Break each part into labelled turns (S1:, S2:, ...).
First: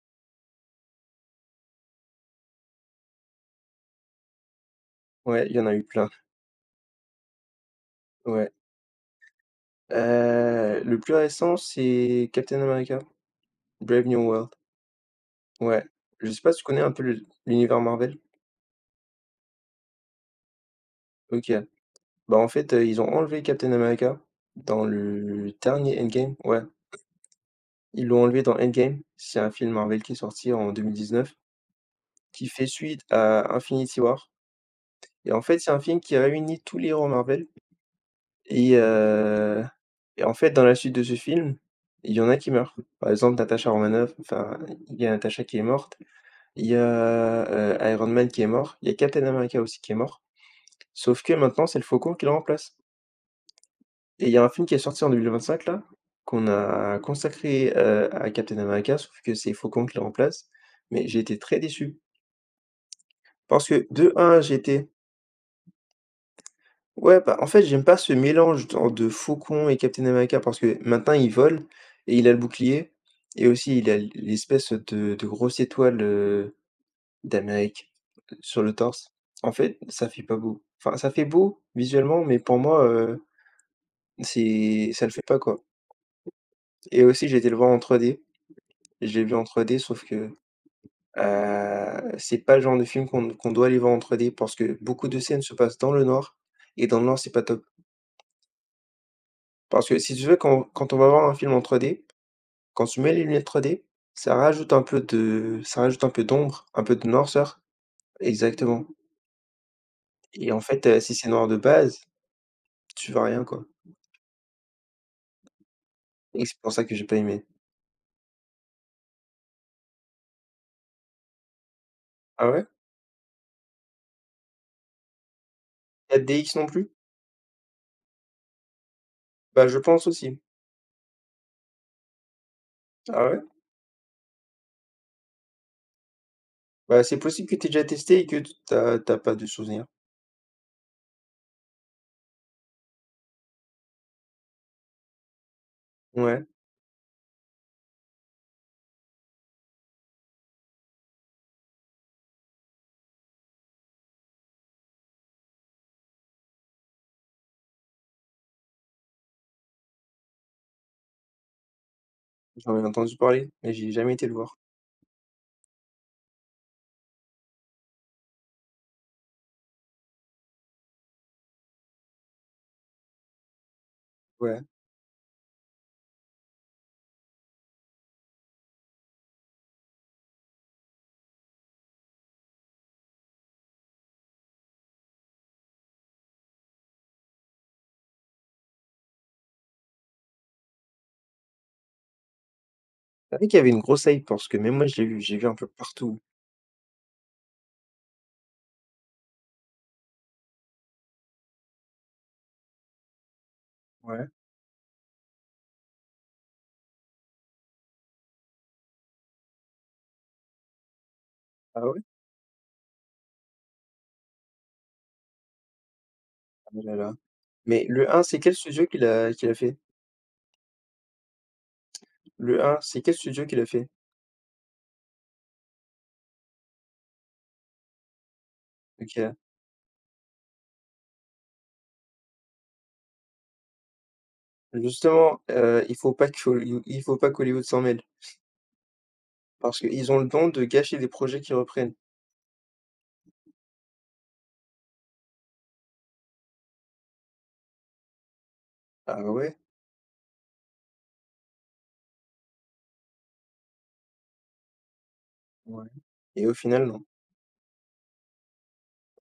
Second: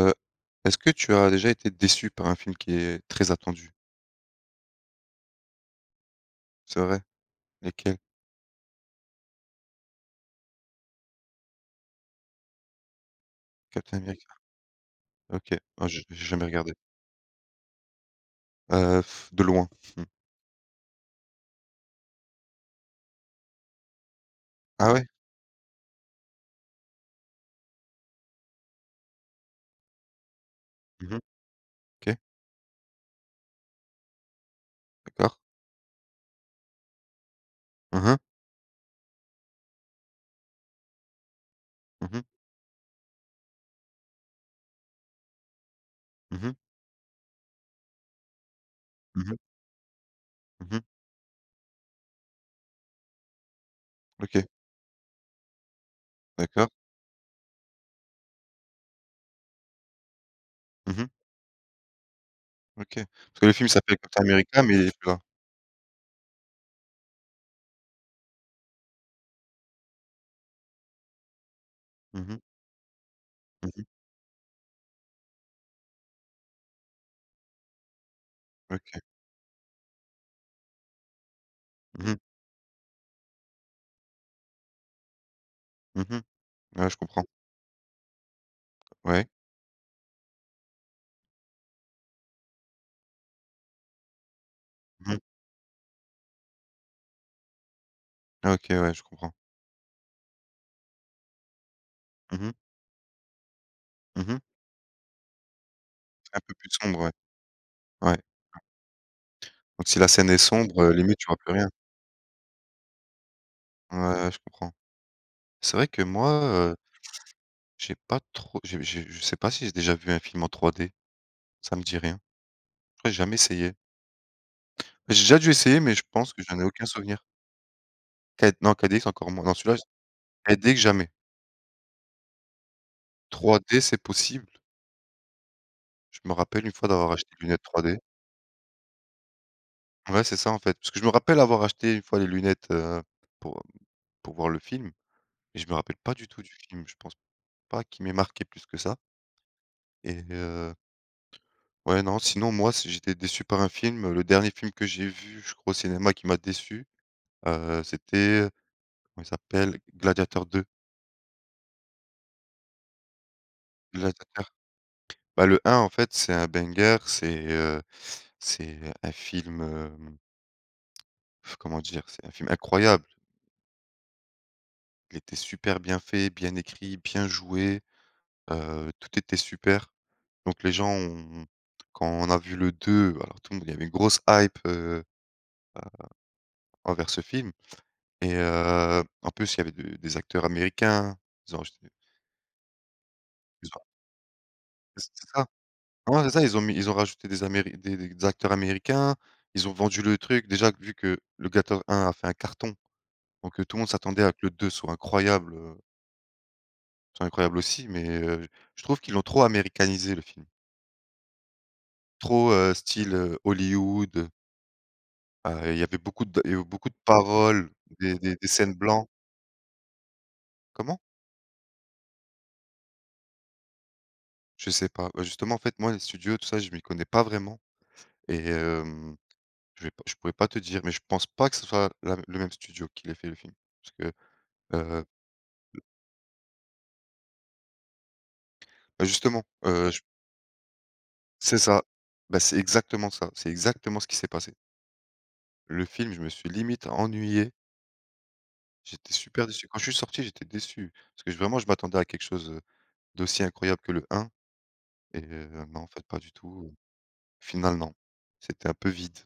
S1: Heu, Est-ce que tu as déjà été déçu par un film qui est très attendu?
S2: Ouais, il y en a eu plein,
S1: C'est vrai? Lesquels?
S2: ouais. Le plus récent, c'est Captain America:
S1: Captain
S2: Brave New
S1: America?
S2: World.
S1: OK.
S2: Ouais.
S1: Ah j'ai
S2: Je sais
S1: jamais
S2: pas si tu
S1: regardé.
S2: connais un peu le l'univers Marvel?
S1: Heu, de loin.
S2: OK. Bah, en fait, ils ont enlevé Captain America dans
S1: Ah ouais?
S2: le dernier Endgame, ouais. Ils l'ont enlevé dans Endgame. C'est un film Marvel qui est sorti en
S1: Mmh.
S2: 2019,
S1: OK,
S2: qui fait suite à Infinity War et
S1: d'accord.
S2: en fait, c'est un film qui réunit tous les héros Marvel
S1: Mmh mh.
S2: et heu et en fait, dans la suite de ce film, il
S1: Mmh
S2: y
S1: mh.
S2: en a qui meurent. Par exemple, Natasha Romanoff, enfin, il y a Natasha qui est morte.
S1: Mmh.
S2: Il y a, Iron Man qui est mort, il y a Captain
S1: Mmh.
S2: America aussi qui est mort,
S1: Mmh.
S2: sauf que maintenant c'est le Faucon qui le remplace et il y a
S1: OK,
S2: un film qui est sorti en 2025 là, qu'on
S1: d'accord.
S2: a consacré, à Captain America, sauf que c'est Faucon qui le remplace, mais
S1: Mmh.
S2: j'ai été très déçu
S1: OK. Parce que le
S2: parce
S1: film
S2: que
S1: s'appelle
S2: de
S1: Captain
S2: un,
S1: America, mais
S2: j'étais
S1: il est plus là.
S2: ouais, bah, en fait j'aime pas ce mélange dans de Faucon et Captain America parce que maintenant il vole et il
S1: Mmh
S2: a le
S1: mh.
S2: bouclier et aussi
S1: Mmh.
S2: il a l'espèce de grosse étoile, d'Amérique, sur le
S1: OK.
S2: torse. En fait, ça fait pas beau. Enfin, ça fait beau
S1: Mmh mh.
S2: visuellement, mais pour moi, c'est ça le fait pas, quoi.
S1: Mmh. Ouais, je
S2: Et
S1: comprends.
S2: aussi, j'ai été le voir en 3D. Je l'ai
S1: Ouais.
S2: vu en 3D, sauf que, c'est pas le genre de film qu'on doit aller voir en 3D parce que beaucoup de
S1: Mmh.
S2: scènes se passent dans le noir et dans le noir, c'est pas top.
S1: Ah, OK, ouais, je comprends.
S2: Parce que si tu veux, quand on va voir un film en 3D,
S1: Mmh mh.
S2: quand tu mets les lunettes 3D,
S1: Mmh.
S2: ça rajoute un peu
S1: C'est un peu
S2: d'ombre,
S1: plus
S2: un peu
S1: sombre,
S2: de
S1: ouais.
S2: noirceur.
S1: Ouais.
S2: Exactement.
S1: Donc si la scène est
S2: Et en
S1: sombre,
S2: fait, si
S1: limite tu
S2: c'est
S1: vois
S2: noir
S1: plus
S2: de
S1: rien.
S2: base, tu vois rien, quoi.
S1: Ouais, ouais, je comprends. C'est vrai que moi,
S2: Et c'est pour ça que j'ai pas aimé.
S1: j'ai pas trop, j'ai je sais pas si j'ai déjà vu un film en 3D, ça me dit rien.
S2: Ah ouais?
S1: J'ai jamais essayé. J'ai déjà dû essayer, mais je
S2: La
S1: pense que
S2: DX
S1: j'en ai
S2: non
S1: aucun
S2: plus?
S1: souvenir. Qua Non, K d dx encore moins. Non,
S2: Bah,
S1: celui-là,
S2: je pense aussi.
S1: 4DX jamais.
S2: Ah ouais?
S1: 3D, c'est possible. Je me rappelle une fois
S2: Bah,
S1: d'avoir
S2: c'est
S1: acheté des
S2: possible que
S1: lunettes
S2: t'aies déjà
S1: 3D.
S2: testé et que tu t'as tu pas de souvenir.
S1: Ouais, c'est ça, en fait. Parce que je me rappelle avoir acheté une fois les lunettes, pour, pour voir le film, mais je me rappelle pas du tout
S2: Ouais,
S1: du film. Je pense pas qu'il m'ait marqué plus que ça et heu, ouais, non, sinon moi, si j'étais déçu par un film, le dernier film que j'ai vu, je crois, au cinéma qui m'a déçu, c'était... Comment il s'appelle? Gladiator 2.
S2: j'en avais entendu parler, mais j'ai jamais été le
S1: Gladiator.
S2: voir.
S1: Bah, le 1 en fait, c'est un banger, c'est un film, comment dire? C'est un film incroyable.
S2: Ouais.
S1: Il était super bien fait, bien écrit, bien joué, tout était super. Donc les gens ont Quand on a vu le 2, alors tout le monde, il y avait une grosse hype, envers ce film et en plus il y avait de des acteurs américains. Ils ont
S2: C'est vrai qu'il y avait
S1: ils
S2: une
S1: ont
S2: grosse hype parce que même moi je l'ai vu,
S1: C'est
S2: j'ai
S1: ça.
S2: vu un peu partout.
S1: Ouais, c'est ça, ils ont rajouté des acteurs américains, ils ont vendu le truc. Déjà, vu que le Gator 1 a fait un carton, donc tout le monde s'attendait
S2: Ouais.
S1: à que le 2 soit incroyable aussi, mais je trouve qu'ils l'ont trop américanisé le film.
S2: Ah ouais?
S1: Trop, style, Hollywood, ah, il y avait beaucoup
S2: Oh
S1: de
S2: là là.
S1: paroles,
S2: Mais le
S1: des
S2: un
S1: des
S2: c'est
S1: des
S2: quel
S1: scènes
S2: studio qui
S1: blancs.
S2: l'a qui l'a fait?
S1: Comment?
S2: Le un c'est quel studio qui l'a fait?
S1: Je sais pas. Bah, justement, en fait, moi, les studios, tout ça, je m'y connais pas vraiment et
S2: OK.
S1: je pourrais pas te dire, mais je pense pas que ce soit la le même studio qui l'ait fait le film. Parce que...
S2: Justement, il faut pas qu'Hollywood s'en mêle
S1: Bah, justement,
S2: parce
S1: j
S2: qu'ils ont le don de gâcher des projets qu'ils
S1: c'est ça.
S2: reprennent.
S1: Bah, c'est exactement ça, c'est exactement ce qui s'est passé. Le film, je me suis limite ennuyé, j'étais
S2: Ah
S1: super
S2: ouais?
S1: déçu. Quand je suis sorti, j'étais déçu, parce que j vraiment je m'attendais à quelque chose, d'aussi incroyable que le 1 . Non,
S2: Ouais
S1: en fait, pas du
S2: et
S1: tout.
S2: au
S1: Au
S2: final, non.
S1: final, non. C'était un peu vide.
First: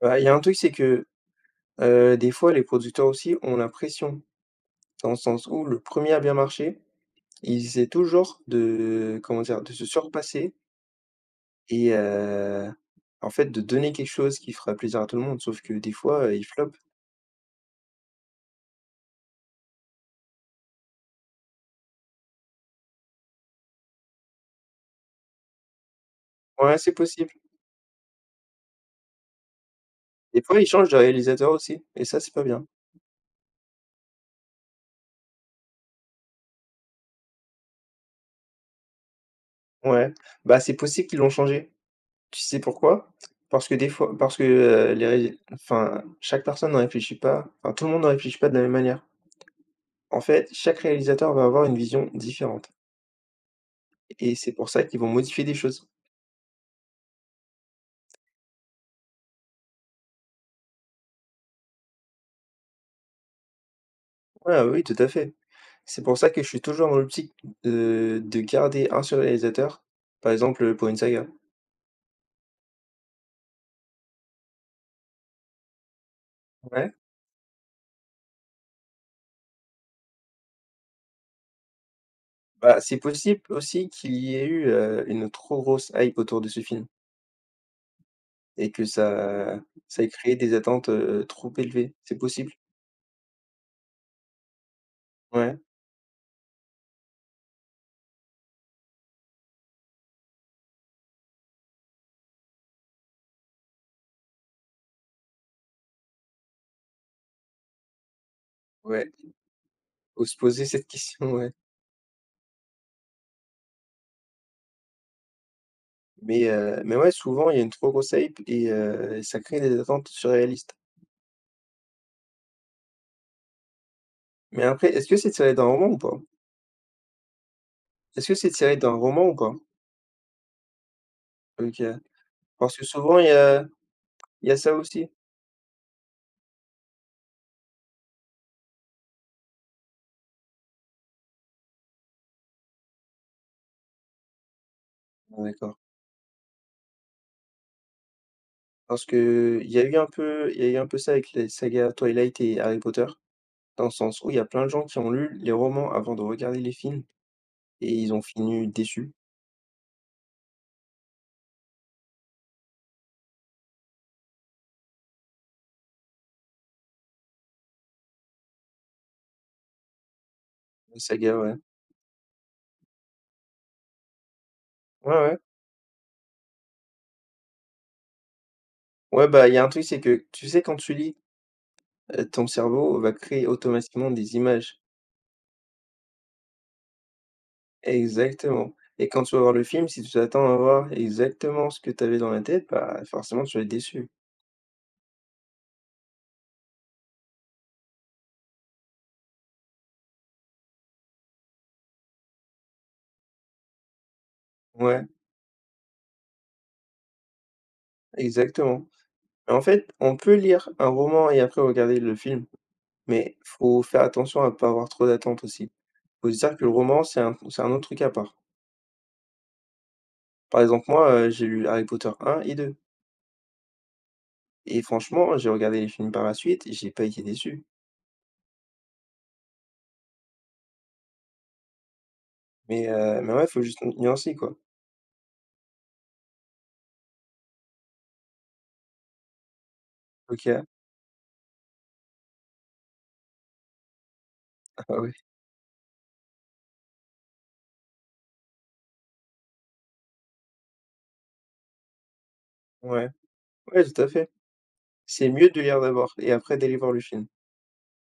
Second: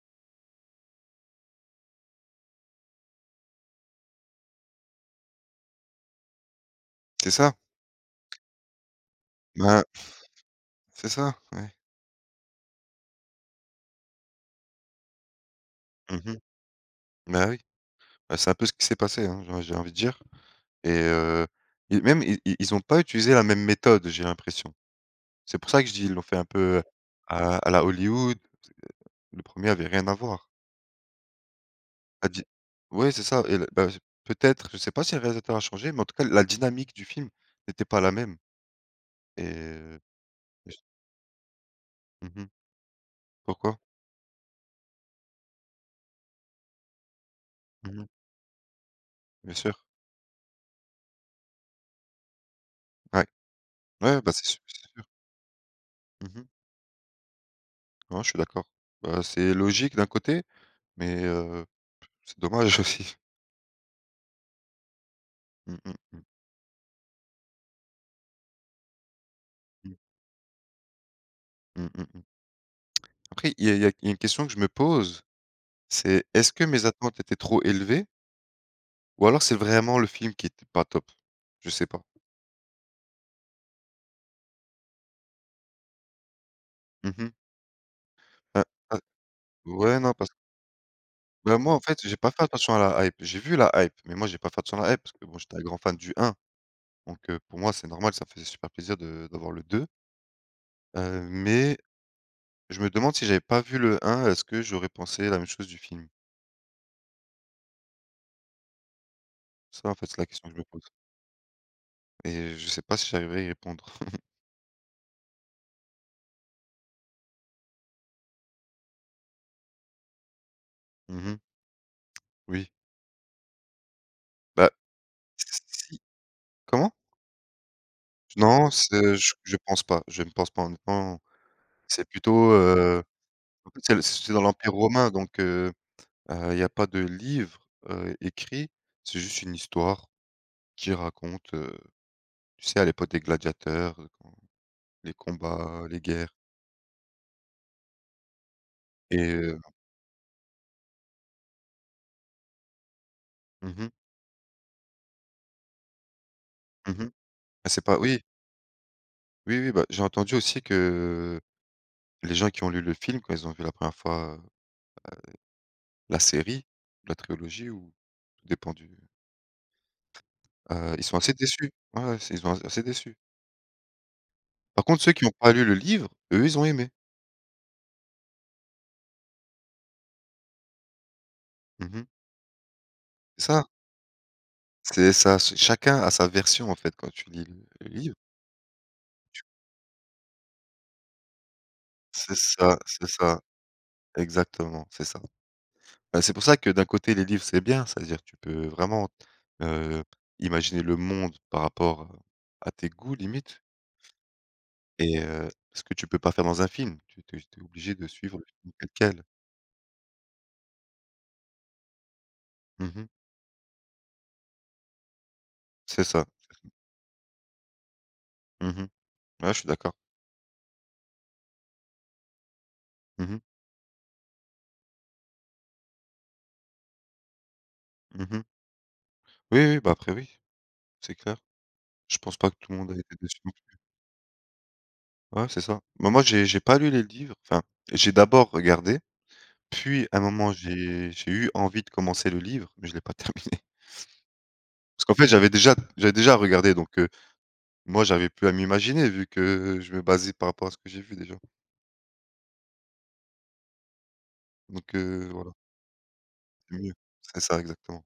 S2: Bah, il y a un truc, c'est que, des fois, les producteurs aussi ont la pression, dans le sens où le premier a bien marché,
S1: C'est ça,
S2: ils essaient toujours de comment dire? De
S1: bah,
S2: se surpasser
S1: c'est ça, ouais.
S2: et en fait, de donner quelque chose qui fera plaisir à tout le monde, sauf que des
S1: Mmh
S2: fois,
S1: mh.
S2: ils flopent.
S1: Bah, oui, bah, c'est un peu ce qui s'est passé, hein, j'ai envie de dire et heu et même, i i ils ont pas utilisé la même méthode, j'ai l'impression. C'est pour ça que je dis, ils l'ont fait un
S2: Ouais,
S1: peu
S2: c'est possible.
S1: à la Hollywood. Le premier avait rien à
S2: Des
S1: voir.
S2: fois, ils changent de réalisateur aussi et ça,
S1: La
S2: c'est pas
S1: di
S2: bien.
S1: Ouais, c'est ça et le bah, j peut-être, je sais pas si le réalisateur a changé, mais en tout cas la dynamique du film n'était pas la même et
S2: Ouais, bah, c'est
S1: j
S2: possible qu'ils l'ont changé. Tu
S1: Mmh.
S2: sais pourquoi? Parce que
S1: Pourquoi?
S2: des fois parce que, les ré enfin, chaque personne ne réfléchit pas enfin, tout le monde
S1: Mmh.
S2: ne réfléchit pas de la même manière.
S1: Bien sûr.
S2: En fait, chaque réalisateur va avoir une vision différente
S1: Ouais. Ouais, bah,
S2: et
S1: c'est
S2: c'est
S1: sûr,
S2: pour
S1: c'est
S2: ça qu'ils
S1: sûr.
S2: vont modifier des choses.
S1: Mmh mh. Non, je suis d'accord. Bah, c'est logique d'un côté, mais c'est dommage aussi.
S2: Ouais, oui, tout à fait.
S1: Mmh mh,
S2: C'est pour
S1: mmh mh.
S2: ça que je suis toujours dans l'optique de garder un seul réalisateur, par exemple, pour une saga.
S1: Mmh mh, mmh. Après il y a il y a il y a une question que je me pose, c'est est-ce que mes
S2: Ouais.
S1: attentes étaient trop élevées ou alors c'est vraiment le film qui était pas top? Je sais pas.
S2: Bah, c'est possible aussi qu'il y ait eu, une trop grosse hype autour de ce film
S1: Mmh. Ah,
S2: et que
S1: ah,
S2: ça
S1: ouais,
S2: ça ait
S1: non parce
S2: créé des attentes, trop
S1: Bah, moi, en
S2: élevées.
S1: fait, j'ai
S2: C'est
S1: pas fait
S2: possible.
S1: attention à la hype. J'ai vu la hype, mais moi, j'ai pas fait attention à la hype parce que bon, j'étais
S2: Ouais,
S1: un grand fan du 1, donc pour moi, c'est normal, ça me faisait super plaisir de d'avoir le 2, mais je me demande si j'avais pas vu le 1, est-ce que j'aurais pensé la même chose du film?
S2: ouais,
S1: Ça, en fait, c'est
S2: faut
S1: la
S2: se
S1: question que je me
S2: poser
S1: pose
S2: cette question, ouais.
S1: et je sais pas si j'arriverai à y répondre.
S2: Mais ouais, souvent, il y a une trop grosse hype et ça crée des attentes surréalistes.
S1: Mmh. Oui,
S2: Mais
S1: bah,
S2: après, est-ce que c'est tiré d'un roman ou
S1: si...
S2: pas?
S1: Comment?
S2: Est-ce que c'est
S1: Non,
S2: tiré d'un
S1: c'est
S2: roman ou
S1: je
S2: pas?
S1: je pense pas, je ne pense pas, honnêtement.
S2: OK.
S1: C'est plutôt,
S2: Parce que souvent, il y a
S1: en fait, c'est dans
S2: il y a
S1: l'Empire
S2: ça aussi?
S1: romain, donc, il y a pas de livre, écrit, c'est juste une histoire qui raconte, tu sais, à l'époque des gladiateurs, quand les
S2: Ah, d'accord.
S1: combats, les guerres
S2: Parce
S1: et
S2: que
S1: heu
S2: il y a eu un peu il y a eu un peu ça avec les sagas Twilight et Harry Potter,
S1: mmh
S2: dans
S1: mh,
S2: le sens où il y a plein de gens qui ont lu les romans avant de regarder les films
S1: mmh. Ah c'est
S2: et
S1: pas
S2: ils
S1: Oui,
S2: ont fini déçus.
S1: oui, oui, bah, j'ai entendu aussi que les gens qui ont lu le film, quand ils ont vu la première fois, la série, la trilogie ou tout dépend du...
S2: Les
S1: Ils sont
S2: sagas,
S1: assez
S2: ouais.
S1: déçus. Ouais, ouais, c'est... ils sont assez déçus. Par contre ceux
S2: Ouais,
S1: qui n'ont
S2: ouais.
S1: pas lu le livre, eux, ils ont aimé.
S2: Ouais, bah, il y a un truc, c'est que tu sais, quand tu lis,
S1: Mmh.
S2: ton cerveau va créer
S1: C'est ça,
S2: automatiquement des images.
S1: c'est ça, ch chacun a sa version en fait quand tu lis le livre.
S2: Exactement et quand tu vas voir le film, si tu t'attends à voir exactement ce que tu avais dans la tête, bah,
S1: C'est ça,
S2: forcément, tu vas être déçu.
S1: exactement, c'est ça. Bah, c'est pour ça que d'un côté les livres, c'est bien, c'est-à-dire tu peux vraiment, heu, imaginer le monde par rapport à tes goûts, limite,
S2: Ouais,
S1: et ce que tu peux pas faire dans un film. Tu es obligé de suivre le film
S2: exactement.
S1: tel quel.
S2: En fait, on peut lire un roman et après regarder le film,
S1: Mmh.
S2: mais faut faire attention à pas avoir trop d'attentes aussi.
S1: C'est ça.
S2: Faut se dire que le roman, c'est un autre truc à part.
S1: Mmh. Ouais, je suis d'accord.
S2: Par exemple, moi, j'ai lu Harry Potter un et deux.
S1: Mmh mh.
S2: Et franchement, j'ai regardé les films par la suite et j'ai pas été déçu.
S1: Mmh. Oui, oui, bah, après oui, c'est clair. Je pense pas que tout le
S2: Mais,
S1: monde a été
S2: euh, mais
S1: déçu
S2: ouais,
S1: non
S2: faut
S1: plus.
S2: juste nuancer, quoi.
S1: Ouais, c'est ça. Bah, moi j'ai pas lu les livres, enfin, j'ai d'abord regardé. Puis à un
S2: OK,
S1: moment, j'ai eu envie de commencer le livre, mais je l'ai pas terminé.
S2: ah
S1: Parce
S2: ouais.
S1: qu'en fait, j'avais déjà regardé, donc moi, j'avais plus à m'imaginer vu que je me basais par rapport à ce que j'ai vu déjà.
S2: Ouais, ouais, tout à fait.
S1: Donc,
S2: C'est
S1: voilà,
S2: mieux de lire d'abord et après d'aller
S1: c'est
S2: voir
S1: mieux.
S2: le film.
S1: C'est ça exactement.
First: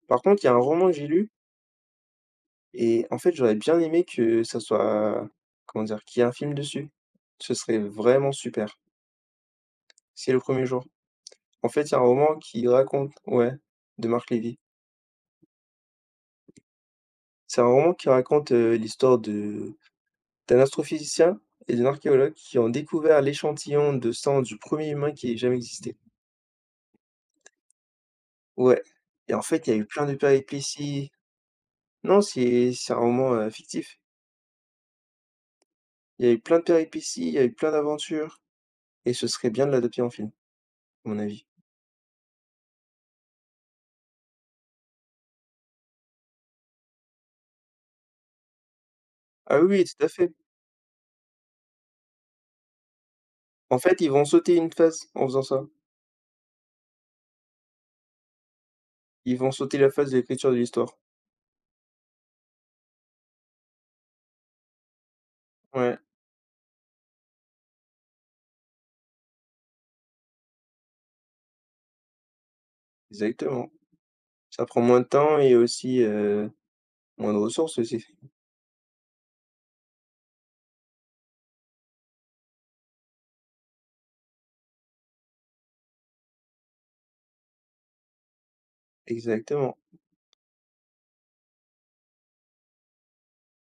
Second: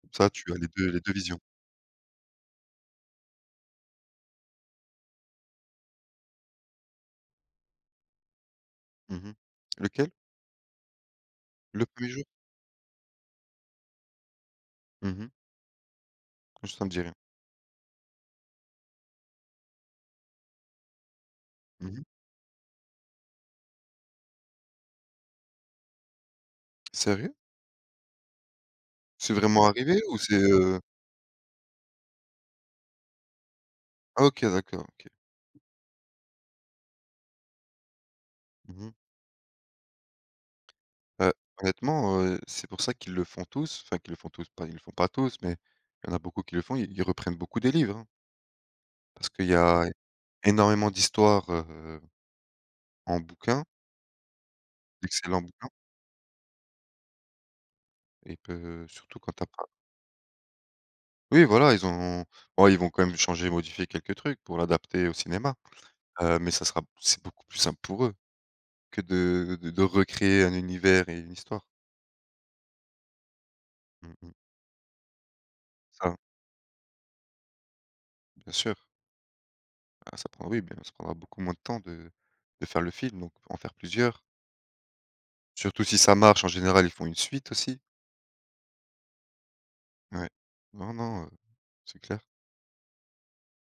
S1: Comme
S2: Par
S1: ça,
S2: contre, il y a
S1: tu
S2: un
S1: as
S2: roman que
S1: les
S2: j'ai
S1: 2
S2: lu.
S1: visions.
S2: Et en fait, j'aurais bien aimé que ça soit, comment dire? Qu'il y ait un film dessus. Ce serait vraiment super.
S1: Mmh. Lequel?
S2: C'est le premier jour. En
S1: Le
S2: fait, c'est un
S1: premier jour?
S2: roman qui raconte ouais, de Marc Lévy.
S1: Mmh mh. Ça me dit rien.
S2: C'est un roman qui raconte, l'histoire de d'un astrophysicien et d'un
S1: Mmh.
S2: archéologue qui ont découvert l'échantillon de sang du premier humain qui ait jamais existé.
S1: Sérieux?
S2: Ouais
S1: C'est
S2: et en
S1: vraiment
S2: fait, il y a eu
S1: arrivé
S2: plein de
S1: ou c'est,
S2: péripéties. Non, c'est un roman, fictif.
S1: ah, OK, d'accord, OK.
S2: Il y a eu plein de péripéties, il y a eu plein d'aventures
S1: Mmh mh.
S2: et ce serait bien de l'adapter en film, à mon
S1: Bah,
S2: avis.
S1: honnêtement, c'est pour ça qu'ils le font tous, enfin qu'ils le font tous, pas ils le font pas tous, mais il y en a beaucoup qui le font, ils reprennent beaucoup des livres, hein. Parce qu'il y
S2: Ah oui, oui,
S1: a
S2: tout à fait.
S1: énormément d'histoires, en bouquin,
S2: En fait, ils vont sauter une phase en faisant
S1: d'excellents
S2: ça.
S1: bouquins et que surtout quand
S2: Ils
S1: t'as
S2: vont
S1: pas...
S2: sauter la phase de l'écriture de l'histoire.
S1: Oui voilà, ils ont bon, ils vont quand même changer, modifier quelques trucs pour l'adapter au cinéma,
S2: Ouais,
S1: mais ça sera c'est beaucoup plus simple pour eux que de recréer un univers et une histoire.
S2: exactement.
S1: Mmh mh.
S2: Ça prend moins de temps et aussi,
S1: Ça,
S2: moins de ressources aussi.
S1: bien sûr. Ah ça prend Oui, bien, ça prendra beaucoup moins de temps de faire le film, donc en faire plusieurs. Surtout si ça marche, en général, ils font une suite aussi.
S2: Exactement.
S1: Ouais. Non, non, c'est clair.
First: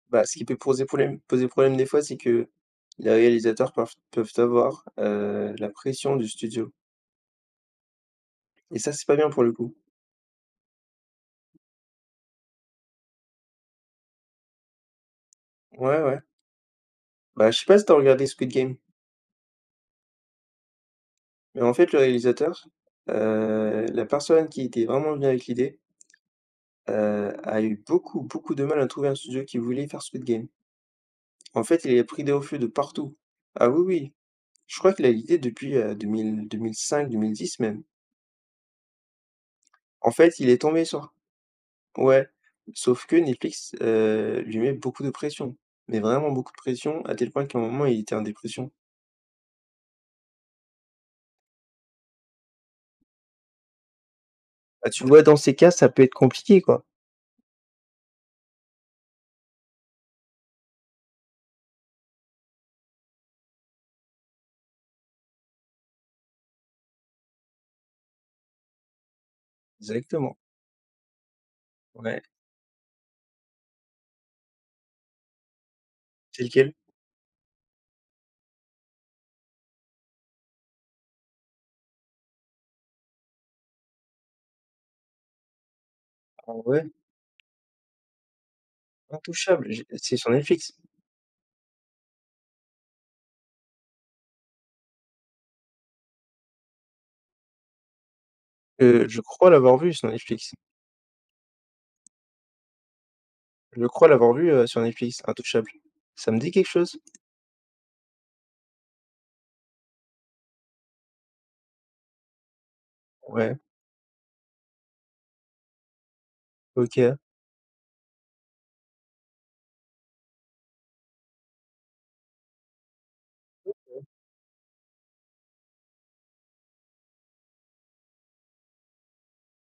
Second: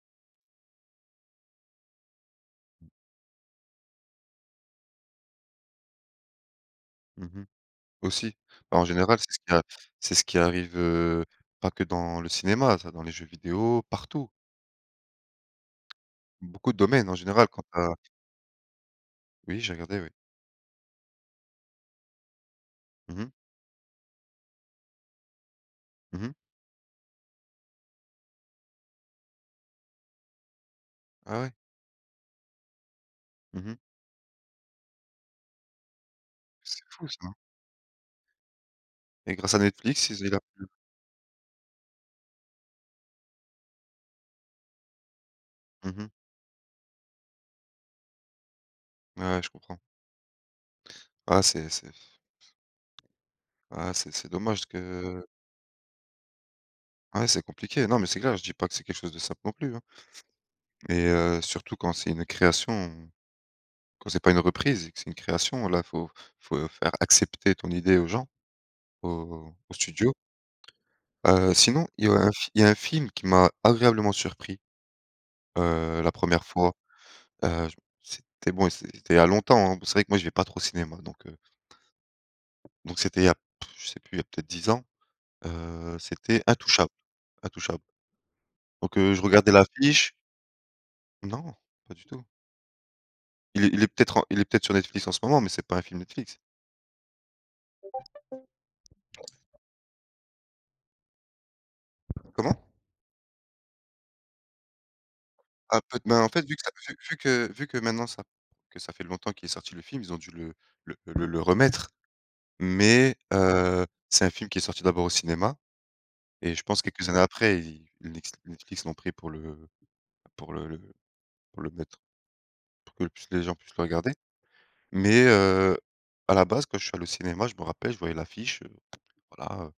S2: Bah, ce qui peut poser problème des fois, c'est que les réalisateurs peuvent avoir, la pression du studio
S1: Mmh. Aussi. Bah,
S2: et
S1: en
S2: ça, c'est pas
S1: général,
S2: bien pour le coup.
S1: c'est ce qui arrive, pas que dans le cinéma, ça, dans les jeux vidéo, partout.
S2: Ouais, ouais.
S1: Beaucoup de domaines en général
S2: Bah, je
S1: quand
S2: sais pas si t'as
S1: tu
S2: regardé Squid Game?
S1: Oui, j'ai regardé, oui.
S2: Mais en fait, le réalisateur,
S1: Mmh mh.
S2: la personne qui était vraiment venue avec l'idée,
S1: Mmh.
S2: a eu beaucoup, beaucoup de mal à trouver un studio qui voulait faire Squid Game.
S1: Ah ouais.
S2: En fait, il a pris des refus de partout. Ah
S1: Mmh.
S2: oui, oui, je crois qu'il a l'idée depuis, deux mille
S1: C'est
S2: cinq,
S1: fou
S2: deux
S1: ça,
S2: mille
S1: hein,
S2: dix même.
S1: et grâce à Netflix,
S2: En
S1: ils
S2: fait,
S1: a
S2: il est
S1: pu...
S2: tombé sur ouais, sauf que Netflix, lui met beaucoup de pression, mais
S1: Mmh.
S2: vraiment beaucoup de pression, à tel point qu'à un moment, il était en dépression.
S1: Ouais, je comprends. Ah c'est c'est ah c'est dommage
S2: Bah, tu vois,
S1: que...
S2: dans ces cas, ça peut être compliqué, quoi.
S1: Ouais, c'est compliqué. Non, mais c'est clair, je dis pas que c'est quelque chose de simple non plus, hein. Surtout quand c'est une création, quand c'est pas une reprise et que c'est une création, là, faut faire accepter ton idée aux gens, au aux studios.
S2: Exactement,
S1: Sinon,
S2: ouais.
S1: il y a un film qui m'a agréablement surpris, la
S2: C'est
S1: première fois.
S2: lequel?
S1: Je c'était Bon, c'était il y a longtemps, hein. C'est vrai que moi, je vais pas trop au cinéma, donc c'était il y a je sais plus, il y a peut-être 10 ans, c'était
S2: Ah ouais?
S1: Intouchable. Intouchable. Donc, je regardais
S2: Intouchable, j'ai
S1: l'affiche...
S2: c'est sur Netflix?
S1: Non, pas du tout. Il est peut-être en il est peut-être sur Netflix en ce moment, mais c'est pas un film Netflix.
S2: Je crois l'avoir vu sur Netflix.
S1: Comment?
S2: Je crois l'avoir vu, sur Netflix, Intouchable.
S1: Ah peut Ben, en
S2: Ça me
S1: fait,
S2: dit quelque chose?
S1: vu que maintenant, ça que ça fait longtemps qu'il est sorti le film, ils ont dû le remettre. Mais
S2: Ouais,
S1: c'est un film qui est sorti d'abord au cinéma et je pense quelques
S2: OK.
S1: années après, ils Nex Netflix l'ont pris pour pour le le le mettre, pour que plus les gens puissent le regarder. Mais à la base, quand je suis allé au cinéma, je me rappelle, je voyais l'affiche, voilà,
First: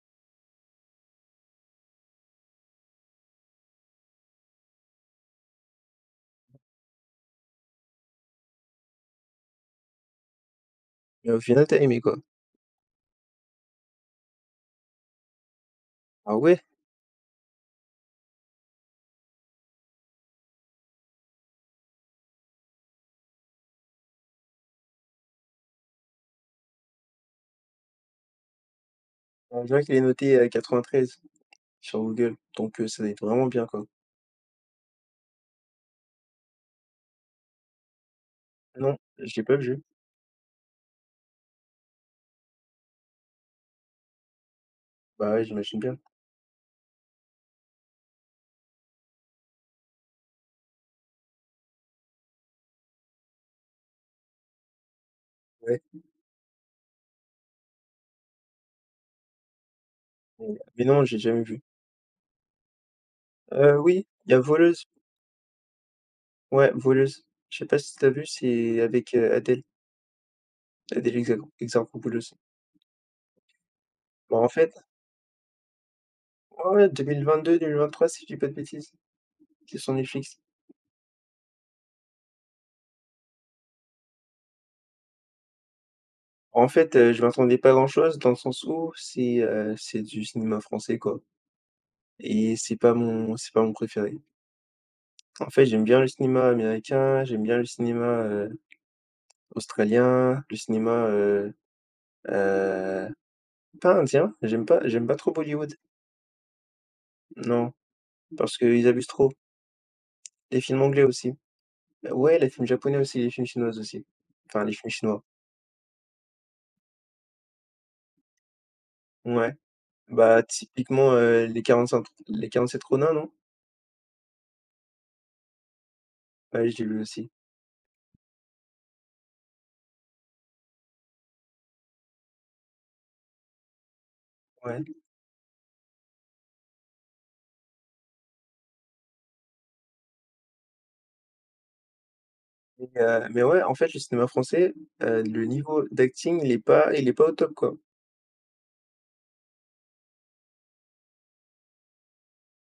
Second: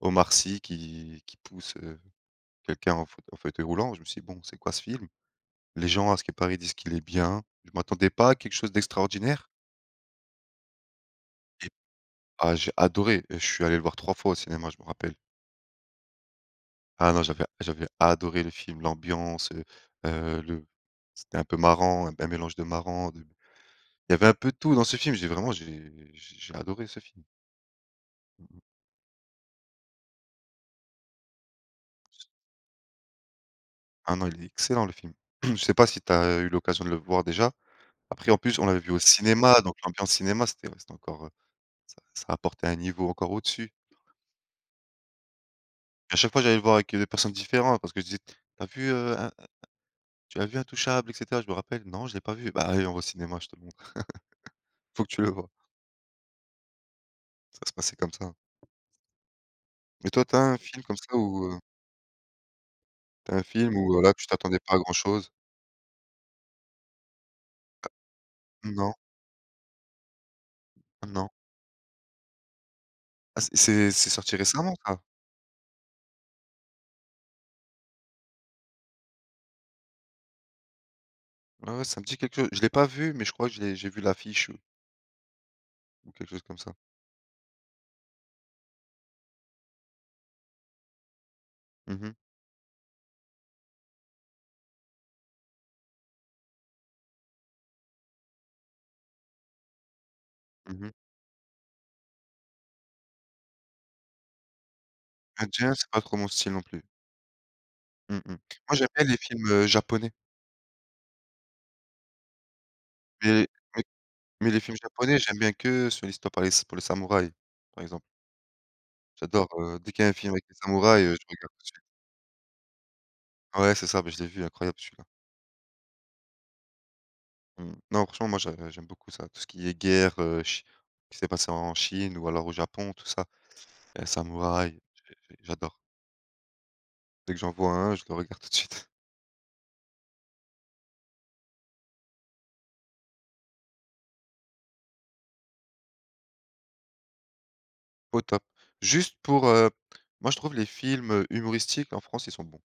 S1: Omar Sy qui pousse, quelqu'un en fauteuil roulant. Je me suis dit: «Bon, c'est quoi ce film?» Les gens, à ce qui paraît, disent qu'il est bien. Je m'attendais pas à quelque chose d'extraordinaire
S2: Mais au final,
S1: et
S2: t'as aimé, quoi?
S1: ah, j'ai adoré, je suis allé le voir 3 fois au cinéma, je me rappelle.
S2: Ah ouais?
S1: Ah non, j'avais adoré le film, l'ambiance, le c'était un peu marrant, un mélange de marrant, de il y avait un peu de tout dans ce film, j'ai adoré ce film.
S2: Bah, je vois qu'il est noté, 93 sur Google, donc ça doit être vraiment bien, quoi.
S1: Ah non, il est excellent le film. Je sais pas si tu as eu l'occasion de le voir déjà? Après en plus, on l'avait vu
S2: Non,
S1: au
S2: j'ai pas
S1: cinéma, donc
S2: vu.
S1: l'ambiance cinéma, c'était, ouais, c'était encore, ça apportait un niveau encore au-dessus.
S2: Bah, ouais, j'imagine bien.
S1: À chaque fois, j'allais le voir avec, des personnes différentes parce que je disais: «Tu as vu, In tu as vu Intouchables et cetera?» Je me rappelle: «Non, je l'ai pas vu». «Bah, allez, on va au cinéma, je te le montre. Faut que tu le vois».
S2: Ouais,
S1: Ça se passait comme ça. Et toi, tu as
S2: mais
S1: un film
S2: mais
S1: comme
S2: non,
S1: ça
S2: j'ai jamais
S1: où,
S2: vu.
S1: tu as un
S2: euh
S1: film où,
S2: oui,
S1: là, tu
S2: il y a
S1: t'attendais pas à
S2: Voleuse.
S1: grand chose?
S2: Ouais, Voleuse. Je sais pas si t'as vu, c'est
S1: Non,
S2: avec, Adèle
S1: non.
S2: Hexa Exarchopoulos.
S1: Ah, c'est sorti
S2: Bah, en fait
S1: récemment ça?
S2: ouais, ouais, 2022-2023 si je dis pas de bêtises, c'est sur Netflix.
S1: Ouais, ouais, ça me dit quelque chose. Je l'ai pas vu, mais je crois que je l'ai j'ai vu l'affiche ou quelque chose comme
S2: En
S1: ça.
S2: fait, je m'attendais pas à grand chose dans le sens où c'est du cinéma français, quoi
S1: Mmh mh.
S2: et c'est pas mon préféré. En fait, j'aime bien le cinéma américain, j'aime bien le cinéma, australien, le
S1: Mmh mh.
S2: cinéma, heu, pas indien, j'aime pas trop
S1: Indien,
S2: Bollywood.
S1: c'est pas trop mon style non plus.
S2: Non,
S1: Mmh mh.
S2: parce
S1: Moi,
S2: qu'ils
S1: j'aime bien
S2: abusent
S1: les
S2: trop.
S1: films, japonais,
S2: Les films anglais aussi. Bah, ouais, les films japonais aussi, les
S1: mais
S2: films chinois
S1: mais
S2: aussi.
S1: mais les
S2: Enfin, les
S1: films
S2: films
S1: japonais,
S2: chinois.
S1: j'aime bien que sur l'histoire, par les s pour les samouraïs, par exemple. J'adore,
S2: Ouais.
S1: dès qu'il y a un film
S2: Bah,
S1: avec les samouraïs,
S2: typiquement,
S1: je regarde tout de suite.
S2: les 47 Ronin, non?
S1: Ouais, c'est ça, bah, je l'ai vu, incroyable celui-là.
S2: Ouais, je vu aussi.
S1: Mmh. Non, franchement, moi, je j'aime beaucoup ça. Tout ce qui est guerre, chi qui s'est passé en Chine ou alors au Japon, tout ça. Samouraï,
S2: Ouais.
S1: j'adore. Dès que j'en vois un, je le regarde tout de suite.
S2: Et mais ouais, en fait, le cinéma français, le niveau d'acting, il est pas au top, quoi.
S1: Au top. Juste pour, heu Moi, je trouve les films, humoristiques en France, ils sont bons.